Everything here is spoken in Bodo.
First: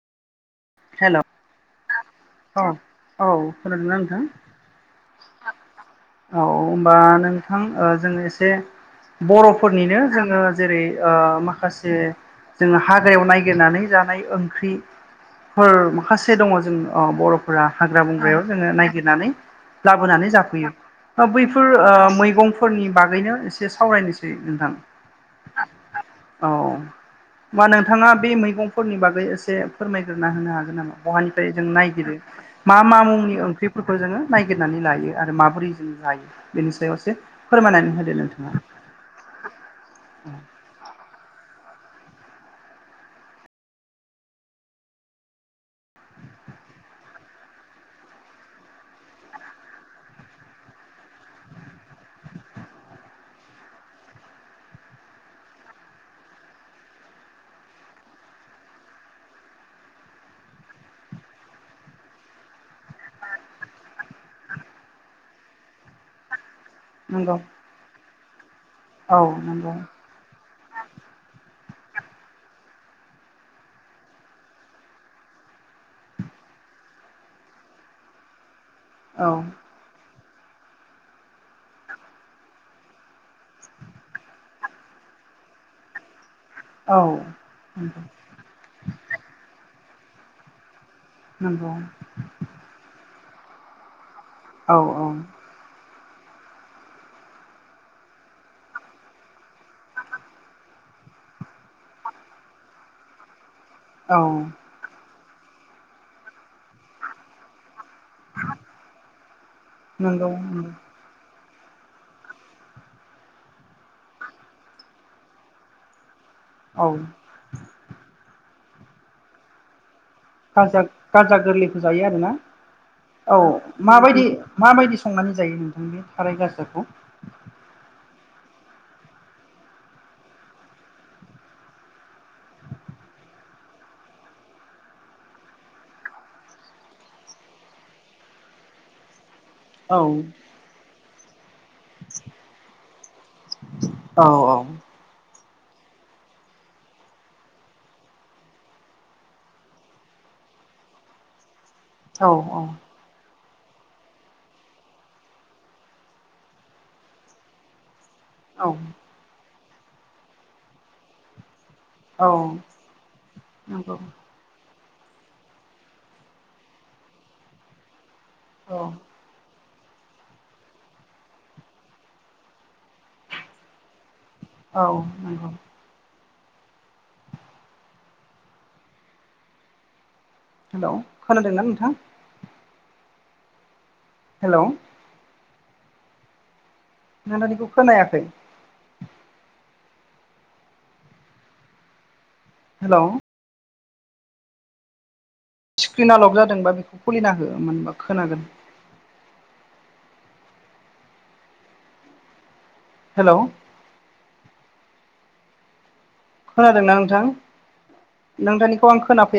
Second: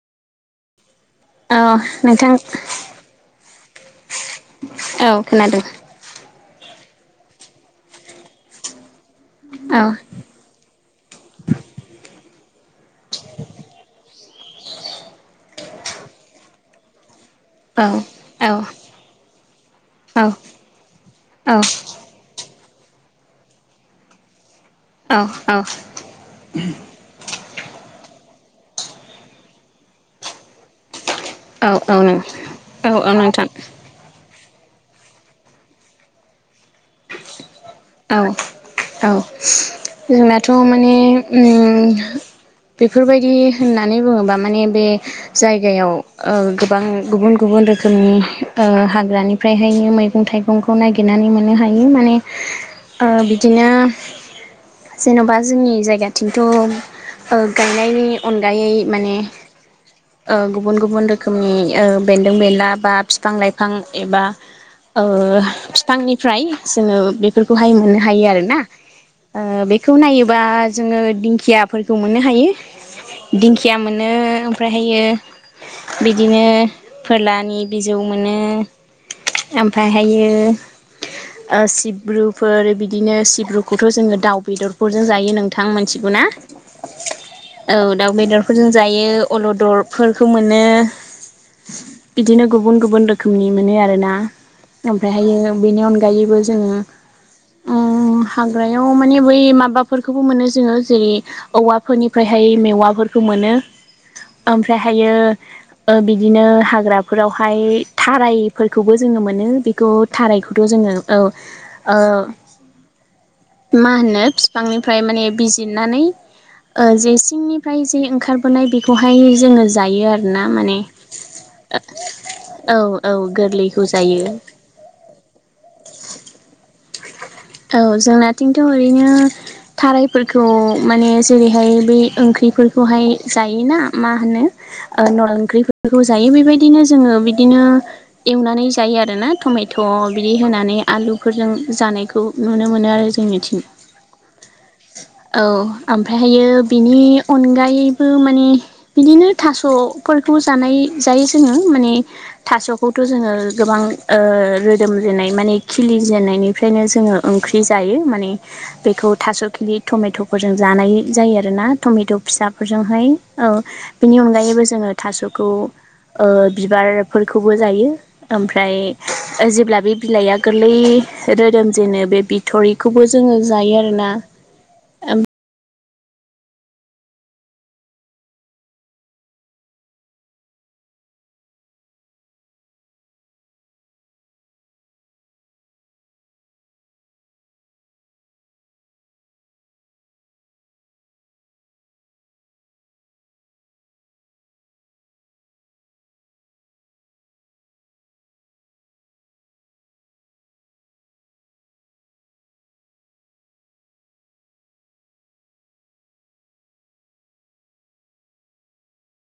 हेल' औ औ खोनादों ना नोंथां? औ खोनादों । होनबा नोंथां ओ जोङो एसे औ बर'फोरनिनो जोङो जेरै ओ माखासे जोङो हाग्रायाव नायगिरनानै जानाय ओंख्रि फोर माखासे दङ जों अ बर'फोरा औ हाग्रा बंग्रायाव औ जोङो नायगिरनानै लाबोनानै औ जाफैयो बैफोर ओ मैगं फोरनि बागैनो एसे सावरायनोसै नोंथां । औ औ । मा नोंथाङा बे मैगंफोरनि बागै एसे फोरमायग्रोना होनो हागोन नामा? बहानिफ्राय जों औ नायगिरो नों मा औ मा औ मुंनि नोंथां ओंख्रिफोरखौ जोङो नायगिरनानै लायो आरो माबोरै जों जायो बेनि सायाव एसे फोरमायनानै होदो औ नोंथाङा । औ जोंनाथ' माने उम्म बेफोरबायदि होननानै बुङोबा माने बे जायगायाव ओ गोबां गुबुन गुबुन बुन रोखोमनि ओ हाग्रानिफ्राय हायनो मैगं थाइगंखौ नागिरनानै मोननो हायो माने ओ बिदिनो जेन'बा जोंनि जायगाथिंथ' ओ गायनायनि अनगायै माने ओ गुबुन गुबुन रोखोमनि ओ बेन्दों बेनला बा बिफां लाइफां एबा ओ फिफांनिफ्राय जोङो नंगौ बेफोरखौहाय मोननो हायो आरो ना औ ओ नंगौ बेखौ नायोबा जोङो दिंखिया फोरखौ मोननो हायो दिंखिया मोनो ओमफ्राय हायो बिदिनो फोरलानि बिजौ मोनो औ ओमफ्रायहायो सिब्रुफोर बिदि बिदिनो सिब्रुखौथ' जोङो दाउ बेदरफोरजों जायो नोंथां मोनथिगौना? औ औ दाउ बेदरफोरजों जायो । अलदर फोरखौ मोनो नंगौ बिदिनो गुबुन गुबुन रो खोमनि मोनो आरोना औ औ ओमफ्रायहायो बेनि अनगायैबो जोङो उम हाग्रायाव माने बै माबाफोरखौबो मोनो जोङो जेरै औवाफोरनिफ्रायहाय मेवाफोर खौ मोनो । औ । हायो ओ बिदिनो हाग्राफोरावहाय थारायफोरखौबो जोङो मोनो । खौ नंगौ थारायखौथ' जोङो औ। मा होनो बिफांनिफ्राय माने बिजिरनानै। ओ औ जे सिंनिफ्राय जे ओंखारबोनाय बेखौहाय जोङो जायो आरो। गाजा गाजा गोरलैखौ जायो आरोना। औ औ गोरलैखौ माबायदि जायो माबायदि संनानै जायो नोंथां बे थाराय गाजाखौ औ जोंनाथिंथ' ओरैनो थारायफोरखौ माने जेरैहाय बै ओंख्रि ओंख्रिफोरखौहाय जाय ना मा होनो न ओंख्रिफोरखौ जायो बेबायदिनो जोङो बिदिनो बिदिनो एवनानै जायो आरोना टमेट' औ बिदि होनानै आलुफोरजों जानायखौ नुनो मोनो आरो जोंनिथिं औ औ औ ओमफ्रायहायो बिनि अनगायैबो माने बिदिनो थास'फोरखौ जानाय जायो जोङो माने औ थास'खौथ' जोङो गोबां ओ रोदोम जेननाय माने खिलि जेननायनिफ्रायनो जोङो ओंख्रि जायो माने औ बेखौ थास' खिलि टमेट'फोरजों जानाय जायो आरोना टमेट' औ फिसाफोरजोंहाय औ नंगौ बिनि अनगायैबो जोङो थास'खौ ओ बिबारफोरखौबो जायो औ ओमफ्राय जेब्ला बे बिलाइआ गोरलै रोदोम जेनो बे बिथरिखौबो जोङो जायो आरोना औ ओम नंगौ। हेलौ खोनादोंना नोंथां। हेल'। नोंथांनिखौ खोनायाखै। हेल'। स्क्रिना लक जादोंबा बेखौ खुलिना हो मोनबा खोनागोन। हेल'। खोनादोंना नोंथां नोंथांनिखौ आं खोनाफैया।